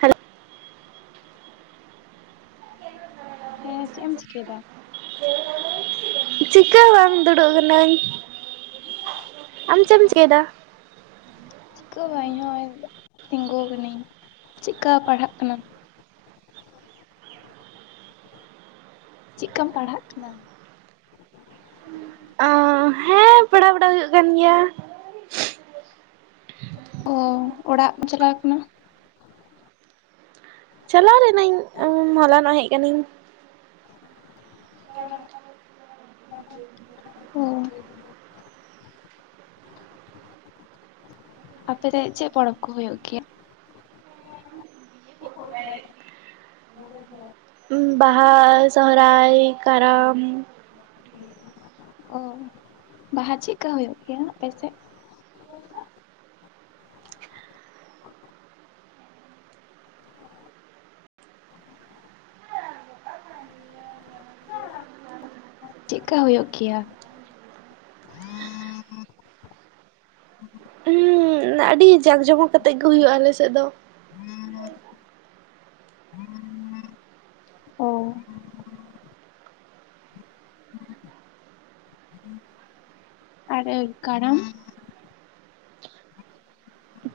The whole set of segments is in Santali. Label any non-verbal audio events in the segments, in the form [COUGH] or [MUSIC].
ᱦᱮᱞᱳ᱾ ᱦᱮᱸ ᱪᱮᱜ ᱮᱢ ᱪᱤᱠᱟᱹᱭᱫᱟ? ᱪᱮᱜ ᱦᱚᱸ ᱵᱟᱝ ᱜᱮ᱾ ᱪᱤᱠᱟᱹ ᱦᱚᱸ ᱵᱟᱝ ᱫᱩᱲᱩᱜ ᱠᱟᱹᱱᱟᱹᱧ᱾ ᱟᱢ ᱪᱮᱫ ᱮᱢ ᱪᱤᱠᱟᱹᱭᱮᱫᱟ? [UNINTELLIGIBLE] ᱪᱤᱠᱟᱹ ᱦᱚᱸ ᱵᱟᱝ ᱤᱧᱦᱚᱸ ᱚᱭ ᱛᱤᱸᱜᱩ ᱠᱟᱹᱱᱟᱹᱧ᱾ ᱪᱮᱫᱠᱟ ᱯᱟᱲᱦᱟᱜ ᱠᱟᱱᱟᱢ? ᱪᱮᱫᱠᱟᱢ ᱯᱟᱲᱦᱟᱜ ᱠᱟᱱᱟᱢ? ᱟᱸ ᱦᱮᱸ᱾ ᱯᱟᱲᱦᱟᱣ ᱵᱟᱲᱟ ᱦᱩᱭᱩᱜ ᱠᱟᱱ ᱜᱮᱭᱟ᱾ ᱚ ᱚᱲᱟᱜ [INAUDIBLE] ᱪᱟᱞᱟᱣ ᱠᱟᱱᱟ? ᱪᱟᱞᱟᱣ ᱞᱤᱱᱟᱹᱧ ᱩᱸᱢ ᱢᱟᱞᱟᱱᱚᱜ ᱦᱮᱡ ᱠᱟᱹᱱᱤᱧ᱾ ᱚ᱾ ᱟᱯᱮ ᱨᱮ ᱪᱮᱜ ᱯᱚᱨᱚᱵᱽ ᱠᱚ ᱦᱳᱭᱳᱜ ᱜᱮᱭᱟ? [INAUDIBLE] ᱵᱟᱦᱟ, ᱥᱚᱦᱚᱨᱟᱭ, ᱠᱟᱨᱟᱢ᱾ ᱚ᱾ ᱵᱟᱦᱟ ᱪᱮᱜᱠᱟ ᱦᱳᱭᱳᱜ ᱜᱮᱭᱟ ᱟᱯᱮᱥᱮᱡ? ᱪᱮᱜᱠᱟ ᱦᱳᱭᱳᱜ ᱜᱮᱭᱟ? ᱱᱟ ᱟᱹᱰᱤ ᱡᱟᱜ ᱡᱚᱢᱚᱠ ᱠᱟᱛᱮᱫ ᱜᱮ ᱦᱩᱭᱩᱜᱼᱟ ᱟᱞᱮᱥᱮᱫ ᱫᱚ᱾ [INAUDIBLE] [INAUDIBLE] ᱚ᱾ ᱟᱨ ᱮ ᱠᱟᱨᱟᱢ?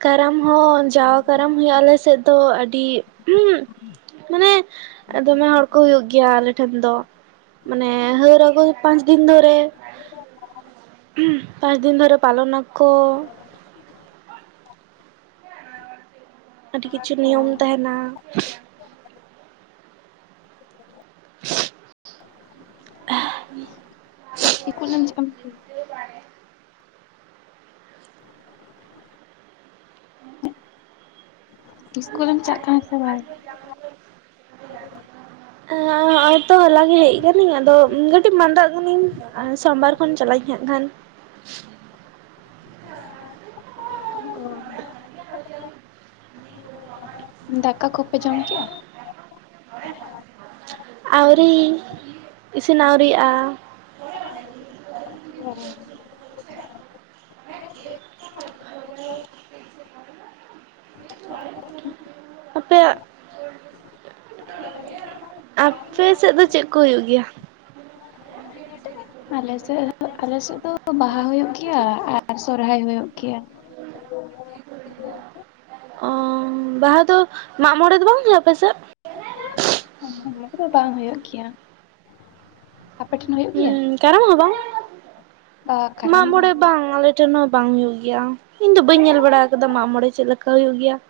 ᱠᱟᱨᱟᱢ ᱦᱚᱸ ᱡᱟᱣ ᱠᱟᱨᱟᱢ ᱦᱩᱭᱩᱜᱼᱟ ᱟᱞᱮ ᱥᱮᱫ ᱫᱚ ᱟᱹᱰᱤ ᱢᱟᱱᱮ ᱫᱚᱢᱮ ᱦᱚᱲ ᱠᱚ ᱦᱩᱭᱩᱜ ᱜᱮᱭᱟ ᱟᱞᱮ ᱴᱷᱮᱱ ᱫᱚ᱾ ᱢᱟᱱᱮ ᱦᱥᱹᱨ ᱟᱹᱜᱩ ᱜᱨ ᱯᱟᱸᱪ ᱫᱤᱱ ᱫᱷᱚᱨᱮ᱾ ᱯᱟᱸᱪ ᱫᱤᱱ ᱫᱷᱚᱨ ᱯᱟᱞᱚᱱᱟ ᱠᱚ᱾ ᱟᱹᱰᱤ ᱠᱤᱪᱷᱩ ᱱᱤᱭᱚᱢ ᱛᱟᱦᱮᱱᱟ᱾ [INAUDIBLE] ᱤᱥᱠᱩᱞᱮᱢ ᱤᱥᱠᱩᱞᱮᱢ ᱪᱟᱜ ᱠᱟᱱᱟ ᱥᱮ ᱵᱟᱝ? ᱦᱮᱸ ᱦᱚᱸᱜ-ᱚᱭ ᱛᱚ ᱦᱚᱞᱟ ᱜᱮ ᱦᱮᱡ ᱟᱠᱟᱱᱟᱹᱧ ᱟᱫᱚ ᱠᱟᱹᱴᱤᱡ ᱢᱟᱸᱫᱟᱜ ᱠᱟᱹᱱᱟᱹᱧ᱾ ᱟᱨ ᱥᱳᱢᱵᱟᱨ ᱠᱷᱚᱱ ᱪᱟᱞᱟᱜ ᱟᱹᱧ ᱦᱟᱸᱜ ᱠᱷᱟᱱ᱾ ᱚ ᱫᱟᱠᱟ ᱠᱚᱯᱮ ᱡᱚᱢ ᱠᱮᱜᱼᱟ? ᱟᱹᱣᱨᱤ᱾ ᱤᱥᱤᱱ ᱟᱹᱣᱨᱤᱣᱟᱜᱼᱟ᱾ ᱚ [UNINTELLIGIBLE] ᱟᱯᱮᱭᱟᱜ ᱟᱯᱮ ᱥᱮᱫ ᱫᱚ ᱪᱮᱫ ᱠᱚ ᱦᱩᱭᱩᱜ ᱜᱮᱭᱟ? ᱱ [UNINTELLIGIBLE] ᱟᱞᱮ ᱥᱮᱫ, ᱟᱞᱮ ᱥᱮᱫ ᱫᱚ ᱵᱟᱦᱟ ᱦᱩᱭᱩᱜ ᱜᱮᱭᱟ ᱟᱨ ᱥᱚᱨᱦᱟᱭ ᱦᱩᱭᱩᱜ ᱜᱮᱭᱟ ᱾ ᱦ [UNINTELLIGIBLE] ᱚ ᱵᱟᱦᱟ ᱫᱚ ᱢᱟᱜ ᱢᱚᱬᱮ ᱫᱚ ᱵᱟᱝ ᱦᱩᱭᱩᱜᱼᱟ ᱟᱯᱮ ᱥᱮᱫ? ᱚᱱᱟ ᱠᱚᱫᱚ ᱵᱟᱝ ᱦᱩᱭᱩᱜ ᱜᱮᱭᱟ ᱾ ᱟᱯᱮ ᱴᱷᱮᱱ ᱦᱩᱭᱩᱜ ᱦᱩᱸ ᱜᱮᱭᱟ? ᱠᱟᱨᱟᱢ ᱦᱚᱸ ᱵᱟᱝ ᱵᱟ ᱢᱟᱜ ᱠᱟᱨᱟᱢ ᱢᱚᱬᱮ ᱦᱩᱭᱩᱜ- ᱵᱟᱝ ᱟᱞᱮᱼᱼ ᱟᱞᱮ ᱴᱷᱮᱱ ᱦᱚᱸ ᱵᱟᱝ ᱦᱩᱭᱩᱜ ᱜᱮᱭᱟ, ᱤᱧ ᱫᱚ ᱵᱟᱹᱧ ᱧᱮᱞ ᱵᱟᱲᱟ ᱟᱠᱟᱫᱟ ᱢᱟᱜ ᱢᱚᱬᱮ ᱪᱮᱫ ᱞᱮᱠᱟ ᱦᱩᱭᱩᱜ ᱜᱮᱭᱟ ᱾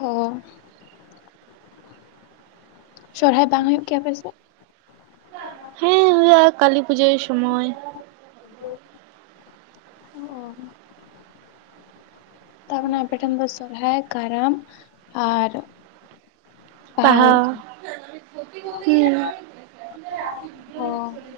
ᱚᱸ ᱥᱚᱨᱦᱟᱭ ᱵᱟᱝ ᱦᱩᱭᱩᱜ ᱜᱮᱭᱟ ᱟᱯᱟ ᱥᱮᱫ? ᱦᱮᱸ ᱦᱩᱭᱩᱜᱼᱟ ᱠᱟᱹᱞᱤ ᱯᱩᱡᱟᱹᱭ ᱥᱚᱢᱚᱭ ᱾ ᱚ ᱛᱟᱨᱢᱟᱱᱮ ᱟᱯᱮᱴᱷᱮᱱ ᱫᱚ ᱥᱚᱦᱨᱟᱭ ᱠᱟᱨᱟᱢ ᱟᱨᱼᱼ ᱵᱟᱦᱟ ᱦᱩᱸ ᱾ ᱦ [UNINTELLIGIBLE]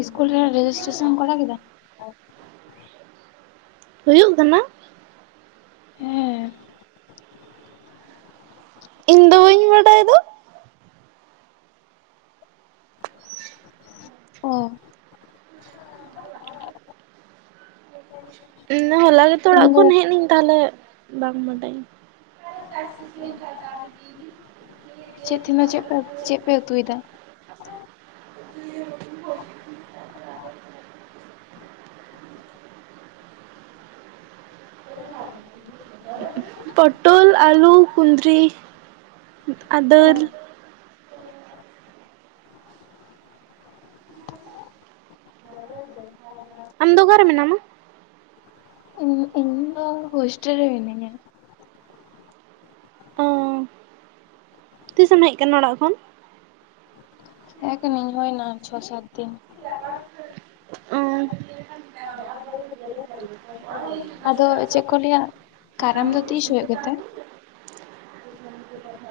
ᱤᱥᱠᱩᱞ ᱨᱮ ᱨᱮᱡᱤᱥᱴᱨᱮᱥᱚᱱ ᱮᱢ ᱠᱚᱨᱟᱣ ᱠᱮᱫᱟ? ᱦᱩᱭᱩᱜ ᱠᱟᱱᱟ ᱾ ᱦᱮᱸ ᱤᱧ ᱫᱚ ᱵᱟᱹᱧ ᱵᱟᱰᱟᱭ ᱫᱚ ᱾ ᱚ ᱤᱧ ᱫᱚ ᱦᱚᱞᱟ ᱜᱮᱛᱚ ᱛᱮᱦᱮᱧ ᱚᱲᱟᱜ ᱫᱚ ᱠᱷᱚᱱ ᱦᱮᱡ ᱮᱱᱟᱹᱧ ᱛᱟᱦᱞᱮ ᱾ ᱵᱟᱝ ᱵᱟᱰᱟᱭᱟᱹᱧ ᱾ ᱪᱮᱫ ᱫᱷᱤᱱᱟᱹᱜ ᱪᱮᱫ ᱯᱮ ᱪᱮᱫ ᱯᱮ ᱩᱛᱩᱭᱮᱫᱟ? [INAUDIBLE] ᱯᱚᱴᱚᱞ ᱟᱞᱩ ᱠᱸᱫᱽᱨᱤᱼᱼ ᱟᱨ ᱚ ᱫᱟᱹᱞ ᱾ ᱟᱢ ᱫᱚ ᱚᱠᱟᱨ ᱨᱮ ᱢᱮᱱᱟᱢᱟ? ᱤᱧ ᱤᱧ ᱫᱚ ᱼᱼ ᱦᱳᱥᱴᱮᱞ ᱨᱮ ᱢᱤᱱᱟᱧᱟ ᱾ ᱚ ᱛᱤᱥᱮᱢ ᱦᱮᱡ ᱟᱠᱟᱱᱟ ᱚᱲᱟᱜ ᱠᱷᱚᱱ? ᱦᱮᱡ ᱠᱟᱹᱱᱟᱹᱧ ᱦᱩᱭᱱᱟ ᱪᱷᱚ ᱥᱟᱛ ᱫᱤᱱ ᱾ ᱦᱮᱸ [UNINTELLIGIBLE] ᱟᱫᱚ ᱪᱮᱫ ᱠᱚ ᱞᱟᱹᱭᱟ, ᱠᱟᱨᱟᱢ ᱫᱚ ᱛᱤᱥ ᱦᱩᱭᱩᱜ ᱜᱮᱛᱮ ᱾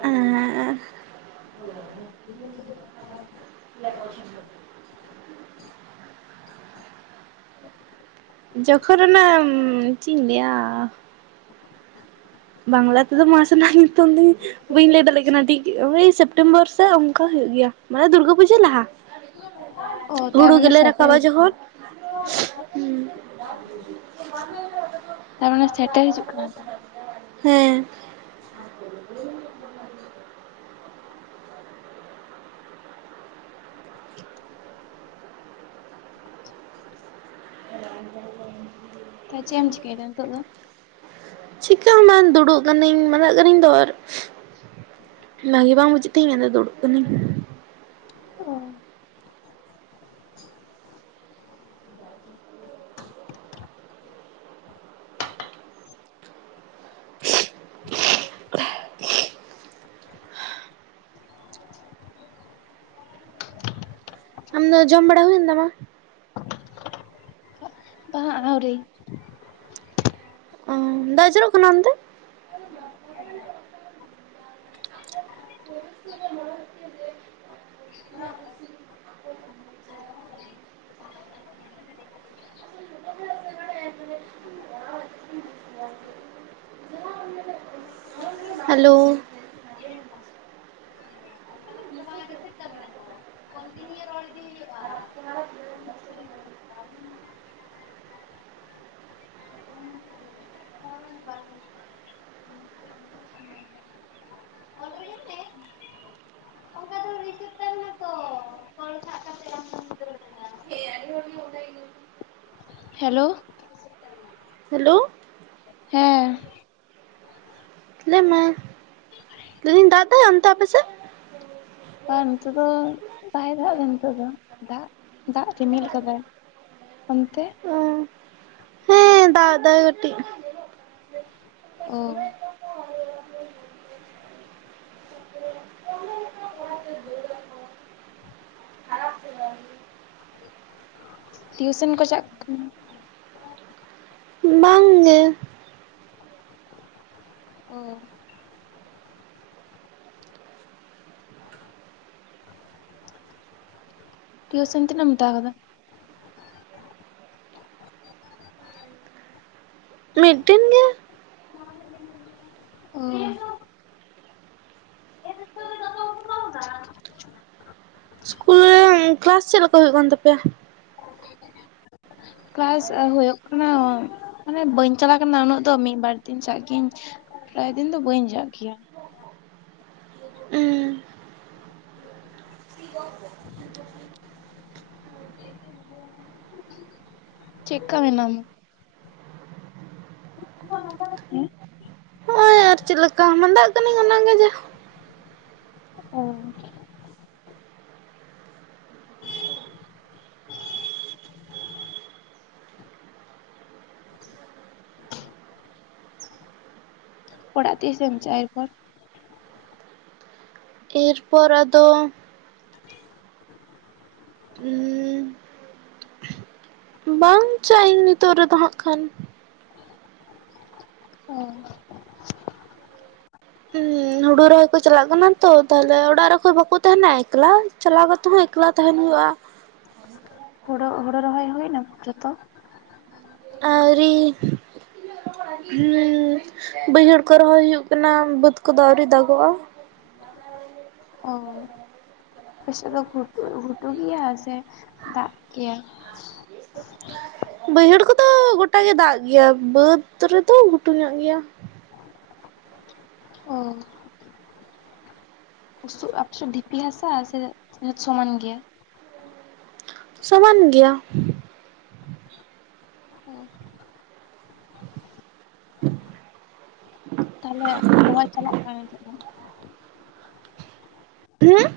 ᱮᱸ ᱡᱚᱠᱷᱚᱱ ᱨᱮᱱᱟᱜ ᱪᱮᱫ ᱤᱧ ᱞᱟᱹᱭᱟᱼᱼ ᱵᱟᱝᱞᱟ ᱛᱮ ᱫᱚ ᱢᱟᱥ ᱨᱮᱱᱟ ᱧᱩᱛᱩᱢ ᱞᱤᱧᱼᱼ ᱵᱟᱹᱧ ᱞᱟᱹᱭ ᱫᱟᱲᱮᱭᱟᱜ ᱠᱟᱱᱟ ᱴᱷᱤᱠ, ᱳᱭ ᱥᱮᱯᱴᱮᱢᱵᱚᱨ ᱥᱮ ᱚᱱᱠᱟ ᱦᱩᱭᱩᱜ ᱜᱮᱭᱟ ᱢᱟᱱᱮ ᱫᱩᱨᱜᱟᱹ ᱯᱩᱡᱟᱹ ᱞᱟᱦᱟ ᱾ ᱚ ᱦᱩᱲᱩ ᱛᱟᱨᱢᱟᱱᱮ ᱜᱮᱞᱮ ᱥᱮᱴᱮᱨ ᱨᱟᱠᱟᱵᱟ ᱦᱤᱡᱩᱜ ᱠᱟᱱᱟ ᱡᱚᱠᱷᱚᱱᱼᱼ ᱛᱟᱨᱢᱟᱱᱮ ᱥᱮᱴᱮᱨ ᱦᱤᱡᱩᱜ ᱠᱟᱱᱟ ᱛᱚ ᱾ ᱦᱮᱸ ᱾ [UNINTELLIGIBLE] ᱛᱟᱦᱮ ᱪᱮᱫ ᱮᱢ ᱪᱤᱠᱟᱹᱭ ᱮᱫᱟ ᱱᱤᱛᱚᱜ ᱫᱚ? ᱪᱤᱠᱟᱹ ᱦᱚᱸ ᱵᱟᱝ ᱫᱩᱲᱩᱵ ᱠᱟᱹᱱᱟᱹᱧ ᱢᱟᱫᱟᱜ ᱠᱟᱹᱱᱟᱹᱧ ᱫᱚ ᱟᱨ ᱾ ᱵᱷᱟᱜᱮ ᱵᱟᱝ ᱵᱩᱡᱮᱫ ᱛᱮᱧ ᱫᱩᱲᱩᱵ ᱠᱟᱱᱟᱧ ᱾ ᱚ ᱾ ᱟᱢᱫᱚ ᱡᱚᱢ ᱵᱟᱲᱟ ᱦᱩᱭ ᱮᱱ ᱛᱟᱢᱟ? ᱟᱦᱣᱨᱤ ᱾ ᱚ, ᱫᱟᱜ ᱡᱩᱨᱚᱜ ᱠᱟᱱᱟ ᱚᱱᱛᱮ? [UNINTELLIGIBLE] [UNINTELLIGIBLE] ᱤᱧᱟᱜ ᱠᱩᱠᱞᱤ [UNINTELLIGIBLE] [UNINTELLIGIBLE] [UNINTELLIGIBLE] [INAUDIBLE] ᱦᱮᱞᱳ ᱾ [UNINTELLIGIBLE] ᱛᱟᱵᱤᱱ ᱟᱠᱚ, ᱠᱚᱱᱴᱤᱱᱤᱭᱩ ᱨᱚᱲ ᱤᱫᱤ ᱦᱩᱭᱩᱜ-ᱟ ᱾ ᱟ ᱻ [UNINTELLIGIBLE] [UNINTELLIGIBLE] ᱵᱟᱝ ᱾ ᱟᱹᱰᱤ ᱦᱚᱲ ᱜᱮ ᱚᱰᱮ ᱜᱮ ᱦᱮᱞᱳ ᱾ ᱦᱮᱞᱳ ᱾ ᱦᱮᱸᱻ ᱞᱟᱹᱭ ᱢᱮ ᱾ [INAUDIBLE] ᱞᱟᱹᱭ ᱤᱫᱤᱧ ᱫᱟᱜ ᱮᱫᱟᱭ ᱚᱱᱛᱮ ᱟᱯᱮ ᱥᱮᱫ? ᱵᱟ ᱱᱤᱛᱳᱜ ᱫᱚ ᱵᱟᱭ ᱫᱟᱜ ᱮ ᱱᱤᱛᱳᱜ ᱫᱚ ᱫᱟᱜ ᱫᱟᱜ ᱨᱤᱢᱤᱞ ᱟᱠᱟᱫᱟᱭ ᱾ ᱚᱱᱛᱮ? ᱚ ᱾ [INAUDIBLE] ᱦᱮᱸ ᱫᱟᱜ ᱮᱫᱟᱭ ᱠᱟᱹᱴᱤᱡ ᱾ ᱚᱻ ᱴᱤᱭᱩᱥᱮᱱ ᱠᱚ ᱪᱟᱜ ᱠᱟᱱᱟ? ᱵᱟᱝ ᱜᱮ ᱾ ᱚ ᱾ ᱴᱤᱭᱩᱥᱚᱱ ᱛᱤᱱᱟᱹᱜ ᱮᱢ ᱦᱟᱛᱟᱣ ᱟᱠᱟᱫᱟ? ᱢᱤᱫ ᱴᱮᱱ ᱜᱮ ᱾ ᱚᱻ ᱥᱠᱩᱞ ᱨᱮ ᱠᱮᱞᱟᱥ ᱪᱮᱫ ᱞᱮᱠᱟ ᱦᱩᱭᱩᱜ ᱠᱟᱱ ᱛᱟᱯᱮᱭᱟ? [INAUDIBLE] ᱠᱮᱞᱟᱥ ᱦᱩᱭᱩᱜ ᱠᱟᱱᱟ, ᱢᱟᱱᱮ ᱵᱟᱹᱧ ᱪᱟᱞᱟᱜ ᱠᱟᱱᱟ ᱩᱱᱟᱹᱜ ᱫᱚ ᱢᱤᱫ ᱵᱟᱨ ᱫᱤᱱ ᱪᱟᱜ ᱜᱤᱭᱟᱹᱧ ᱾ ᱯᱨᱟᱭ ᱫᱤᱱ ᱫᱚ ᱵᱟᱹᱧ ᱪᱟᱜ ᱜᱮᱭᱟ ᱾ ᱦᱚᱸᱜᱼᱚᱭ ᱪᱮᱫᱠᱟ ᱢᱮᱱᱟᱢᱟ? ᱦᱮᱸ ᱟᱨ ᱪᱮᱫ ᱞᱮᱠᱟ ᱢᱟᱫᱟᱜ ᱠᱟᱹᱱᱟᱹᱧ ᱚᱱᱟ ᱜᱮ ᱡᱟ ᱾ ᱚᱻ ᱚᱲᱟᱜ ᱛᱤᱥ ᱮᱢ ᱪᱟᱜ-ᱟ ᱮᱨᱯᱚᱨ? ᱮᱨᱯᱚᱨ ᱟᱫᱚ ᱩᱸᱻ ᱵᱟᱝ ᱪᱟᱜ ᱤᱧ ᱱᱤᱛᱚᱜ ᱨᱮᱫᱚ ᱦᱟᱸᱜ ᱠᱷᱟᱱ ᱾ ᱚ ᱦᱩᱲᱩ ᱨᱚᱭ ᱠᱚ ᱪᱟᱞᱟᱜ ᱠᱟᱱᱟ ᱛᱚ ᱛᱟᱦᱚᱞᱮ ᱚᱲᱟᱜ ᱨᱮ ᱚᱠᱚᱭ ᱦᱚᱸ ᱵᱟᱠᱚ ᱛᱟᱦᱮᱸᱱᱟ ᱾ ᱮᱠᱞᱟ ᱪᱟᱞᱟᱣ ᱠᱟᱛᱮ ᱦᱚᱸ ᱮᱠᱞᱟ ᱛᱟᱦᱮᱸᱱ ᱦᱩᱭᱩᱜ-ᱟ ᱾ ᱦᱳᱲᱳ ᱦᱳᱲᱳ ᱨᱚᱦᱚᱭ ᱦᱩᱭ ᱮᱱᱟ ᱡᱷᱚᱛᱚ? ᱟᱹᱣᱨᱤᱻ [INAUDIBLE] ᱦᱩᱸ ᱵᱟᱹᱭᱦᱟᱹᱲ ᱠᱚ ᱨᱚᱦᱚᱭ ᱦᱩᱭᱩᱜ ᱠᱟᱱᱟ ᱵᱟᱹᱫᱽ ᱠᱚᱫᱚ ᱟᱹᱣᱨᱤ ᱫᱟᱜᱚᱜ-ᱟ ᱾ ᱚᱻ ᱟᱯᱮ ᱥᱮᱫ ᱫᱚ ᱜᱷᱩᱴᱩ ᱜᱷᱩᱴᱩ ᱜᱮᱭᱟ ᱥᱮ ᱫᱟᱜ ᱜᱮᱭᱟ? ᱵᱟᱹᱭᱦᱟᱹᱲ ᱠᱚᱫᱚ ᱜᱚᱴᱟ ᱜᱮ ᱫᱟᱜ ᱜᱮᱭᱟ ᱵᱟᱹᱫᱽ ᱨᱮᱫᱚ ᱜᱷᱩᱴᱩ ᱧᱚᱜ ᱜᱮᱭᱟ ᱾ ᱚᱻ ᱰᱷᱤᱯᱤ ᱦᱟᱥᱟ ᱥᱮ ᱥᱚᱢᱟᱱ ᱜᱮᱭᱟ? ᱥᱚᱢᱟᱱ ᱜᱮᱭᱟ᱾ ᱚ ᱛᱟᱦᱞᱮ ᱨᱚᱦᱚᱭ ᱪᱟᱞᱟᱜ ᱠᱟᱱ ᱛᱚ? ᱦᱩᱸ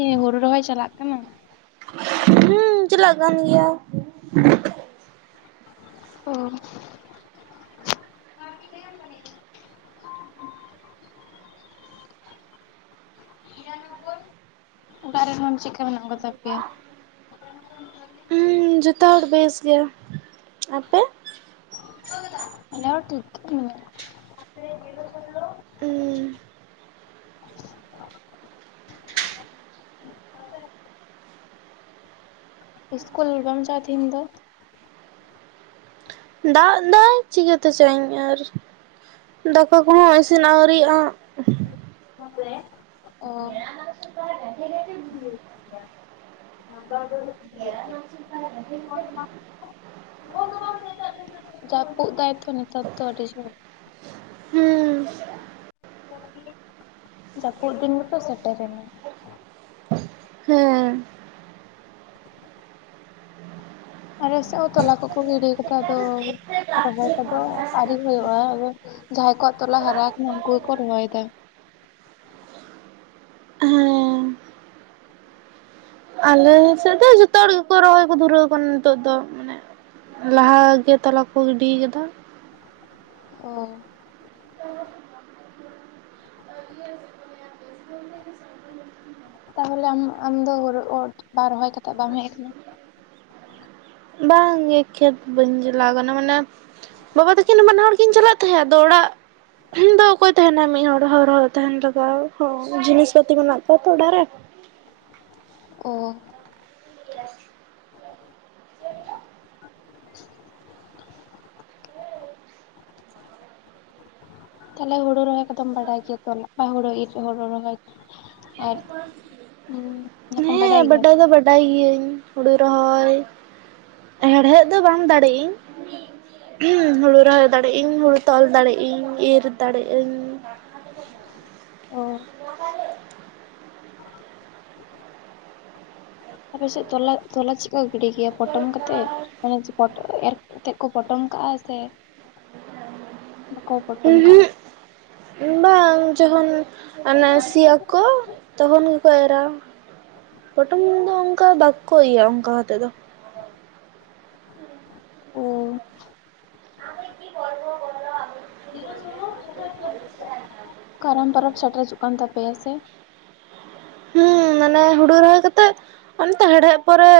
ᱦᱮᱸ ᱦᱳᱲᱩ ᱨᱚᱦᱚᱭ ᱪᱟᱞᱟᱜ ᱠᱟᱱᱟ? ᱦᱩᱸ ᱪᱟᱞᱟᱜ ᱠᱟᱱ ᱜᱮᱭᱟ᱾ ᱚ ᱟᱨ ᱠᱤ ᱧ ᱵᱟ [UNINTELLIGIBLE] ᱚᱲᱟᱜ ᱦᱚᱲ ᱪᱮᱫᱠᱟ ᱢᱮᱱᱟᱜ ᱠᱚᱛᱟ ᱯᱮᱭᱟ? [UNINTELLIGIBLE] ᱦᱩᱸ ᱡᱚᱛᱷᱚ ᱦᱚᱲ ᱵᱮᱥ ᱜᱮ, ᱟᱯᱮ ᱥ ᱫ [UNINTELLIGIBLE] ᱟᱞᱮ ᱦᱚ ᱴᱷᱤᱠ ᱜᱮ ᱦᱩᱸ ᱤᱥᱠᱩᱞ ᱵᱟᱢ ᱪᱟᱞᱟᱜ ᱟ ᱛᱮᱦᱮᱧ ᱫᱚ ᱫᱟᱜ ᱫᱟᱭ ᱪᱤᱠᱟᱹᱛᱮ ᱪᱟᱜ ᱤᱞ ᱟᱨ ᱫᱟᱠᱟ ᱾ᱠᱚᱦᱚᱸ ᱤᱥᱤᱱ ᱟᱹᱣᱨᱤᱤᱭᱜᱼᱟ᱾ ᱚ ᱡᱟᱯᱩᱫ ᱮᱫᱟᱭ ᱛᱚ ᱱᱮᱛᱟᱨ ᱫᱚ ᱟᱹᱰᱤ ᱡᱳᱨ᱾ ᱦᱩᱸ [UNINTELLIGIBLE] ᱡᱟᱹᱯᱩᱫ ᱫᱤᱱ ᱜᱮᱛᱚ ᱥᱮᱴᱮᱨᱮᱱᱟ᱾ ᱦᱮᱸ ᱟᱞᱮ ᱥᱮᱫ ᱦᱚᱸ ᱛᱚᱞᱟ ᱠᱚ-ᱠᱚ ᱜᱤᱰᱤ ᱠᱟᱫᱟ ᱟᱫᱚ ᱨᱚᱦᱚᱭ ᱠᱚᱫᱚ ᱟᱣᱨᱤ ᱦᱩᱭᱩᱜᱼᱟ᱾ ᱟᱫᱚ ᱡᱟᱦᱟᱸᱭ ᱠᱚ ᱟᱜ ᱛᱚᱞᱟ ᱦᱟᱨᱟ ᱟᱠᱟᱱᱟ ᱩᱱᱠᱩ ᱜᱮᱠᱚ ᱨᱚᱦᱚᱭᱮᱫᱟ᱾ ᱦᱮᱸ ᱟᱞᱮ ᱥᱮᱫ ᱫᱚ ᱡᱚᱛᱚ ᱦᱚᱲ ᱜᱮᱠᱚ ᱨᱚᱦᱚᱭ ᱠᱚ ᱫᱷᱽᱩᱨᱟᱹᱣ ᱠᱟᱱᱟ᱾ ᱱᱤᱛᱚᱜ ᱫᱚ ᱢᱟᱱᱮ ᱞᱟᱦᱟ ᱜᱮ ᱛᱳᱞᱟ ᱠᱚ ᱜᱤᱰᱤ ᱟᱠᱟᱫᱟ᱾ ᱚ ᱛᱟᱦᱚᱞᱮ ᱟᱢ ᱟᱢᱫᱚ ᱵᱟᱝ ᱨᱚᱦᱚᱭ ᱠᱟᱛᱮ ᱵᱟᱢ ᱦᱮᱡ ᱟᱠᱟᱱᱟ? ᱵᱟᱝᱜᱮ ᱠᱷᱮᱛ ᱵᱟᱹᱧ ᱪᱟᱞᱟᱣ ᱠᱟᱱᱟ᱾ ᱢᱟᱱᱮ ᱵᱟᱵᱟ ᱛᱟᱹᱠᱤᱱ ᱵᱟᱱᱟ ᱦᱚᱲ ᱠᱤᱱ ᱪᱟᱞᱟᱜ ᱛᱟᱦᱮᱸᱫ, ᱟᱫᱚ ᱚᱲᱟᱜ ᱫᱚ ᱚᱠᱚᱭ ᱛᱟᱦᱮᱱᱟ ᱢᱤᱫ ᱦᱚᱲᱚᱲ ᱦᱚᱨ ᱦᱚᱨ ᱛᱟᱦᱮᱱ ᱞᱟᱜᱟᱼᱜ ᱡᱤᱱᱤᱥ ᱯᱟᱛᱤ ᱢᱮᱱᱟᱜ ᱠᱚᱣᱟ ᱾ ᱛᱚ ᱚᱲᱟᱜ ᱨᱮ ᱚ ᱛᱟᱦᱚᱞᱮ ᱦᱳᱲᱩ ᱨᱚᱦᱚᱭ ᱠᱚᱫᱚᱢ ᱵᱟᱰᱟᱭ ᱜᱮᱭᱟ᱾ ᱛᱚ ᱦᱩᱲᱩ ᱤᱨ ᱦᱩᱲᱩ ᱨᱚᱦᱚᱭ ᱟᱨ ᱚᱱᱟ ᱠᱚᱢ ᱦᱮᱸ ᱜᱮᱭᱟ ᱵᱟᱰᱟᱭ ᱫᱚ ᱵᱟᱰ ᱵᱟᱰᱟᱭ ᱜᱤᱭᱟᱹᱧ ᱦᱳᱲᱳ ᱨᱚᱦᱚᱭ, ᱦᱮᱲᱦᱮᱫ ᱫᱚ ᱵᱟᱝ ᱫᱟᱲᱮᱟᱜ ᱤᱧ᱾ ᱦᱩᱲᱩ ᱨᱚᱦᱚᱭ ᱫᱟᱲᱮᱜᱭᱟᱜ ᱤᱧ, ᱦᱩᱲᱩ ᱛᱚᱞ ᱫᱟᱲᱮᱜ ᱤᱧ, ᱤᱨᱻ ᱫᱟᱲᱮᱜᱭᱟᱜ ᱟᱹᱧ᱾ ᱚ ᱛᱯᱮᱥᱮᱫ ᱛᱚᱞᱟ - ᱛᱚᱞᱟ ᱪᱮᱫ ᱠᱚ ᱜᱤᱰᱤ ᱜᱮᱭᱟ᱾ ᱯᱚᱴᱚᱢ ᱠᱟᱛᱮᱮᱫ ᱢᱟᱱᱮ ᱯᱚᱴ ᱮᱨ ᱠᱟᱛᱮᱜ ᱠᱚ ᱯᱚᱴᱚᱢ ᱠᱟᱜᱼᱟ ᱥᱮ ᱵᱟᱠᱚ ᱯᱚᱴᱚᱢ ᱠᱟᱜ ᱟ᱾ ᱩᱦᱩᱜ ᱵᱟᱝ ᱡᱚᱠᱷᱚᱱ ᱚᱱᱮ ᱥᱤᱭᱟ ᱠᱚ ᱛᱚᱠᱷᱚᱱ ᱜᱮᱠᱚ ᱮᱨᱟ, ᱯᱚᱴᱚᱢ ᱫᱚ ᱚᱱᱠᱟ ᱵᱟᱠᱚ ᱤᱭᱟ ᱾ᱚᱱᱠᱟᱛᱮᱫ ᱫᱚ᱾ ᱚ ᱠᱟᱨᱟᱢ ᱛᱚᱨᱚ ᱥᱮᱴᱮᱨ ᱦᱚᱪᱚᱜ ᱠᱟᱱ ᱛᱟᱯᱮᱭᱟ ᱥᱮ ᱦᱩᱸ ᱢᱟᱱᱮ ᱦᱩᱲᱩ ᱨᱚᱦᱚᱭ ᱠᱟᱛᱮᱜ, ᱚᱱᱛᱮ ᱦᱮᱲᱦᱮᱫ ᱯᱚᱨᱮ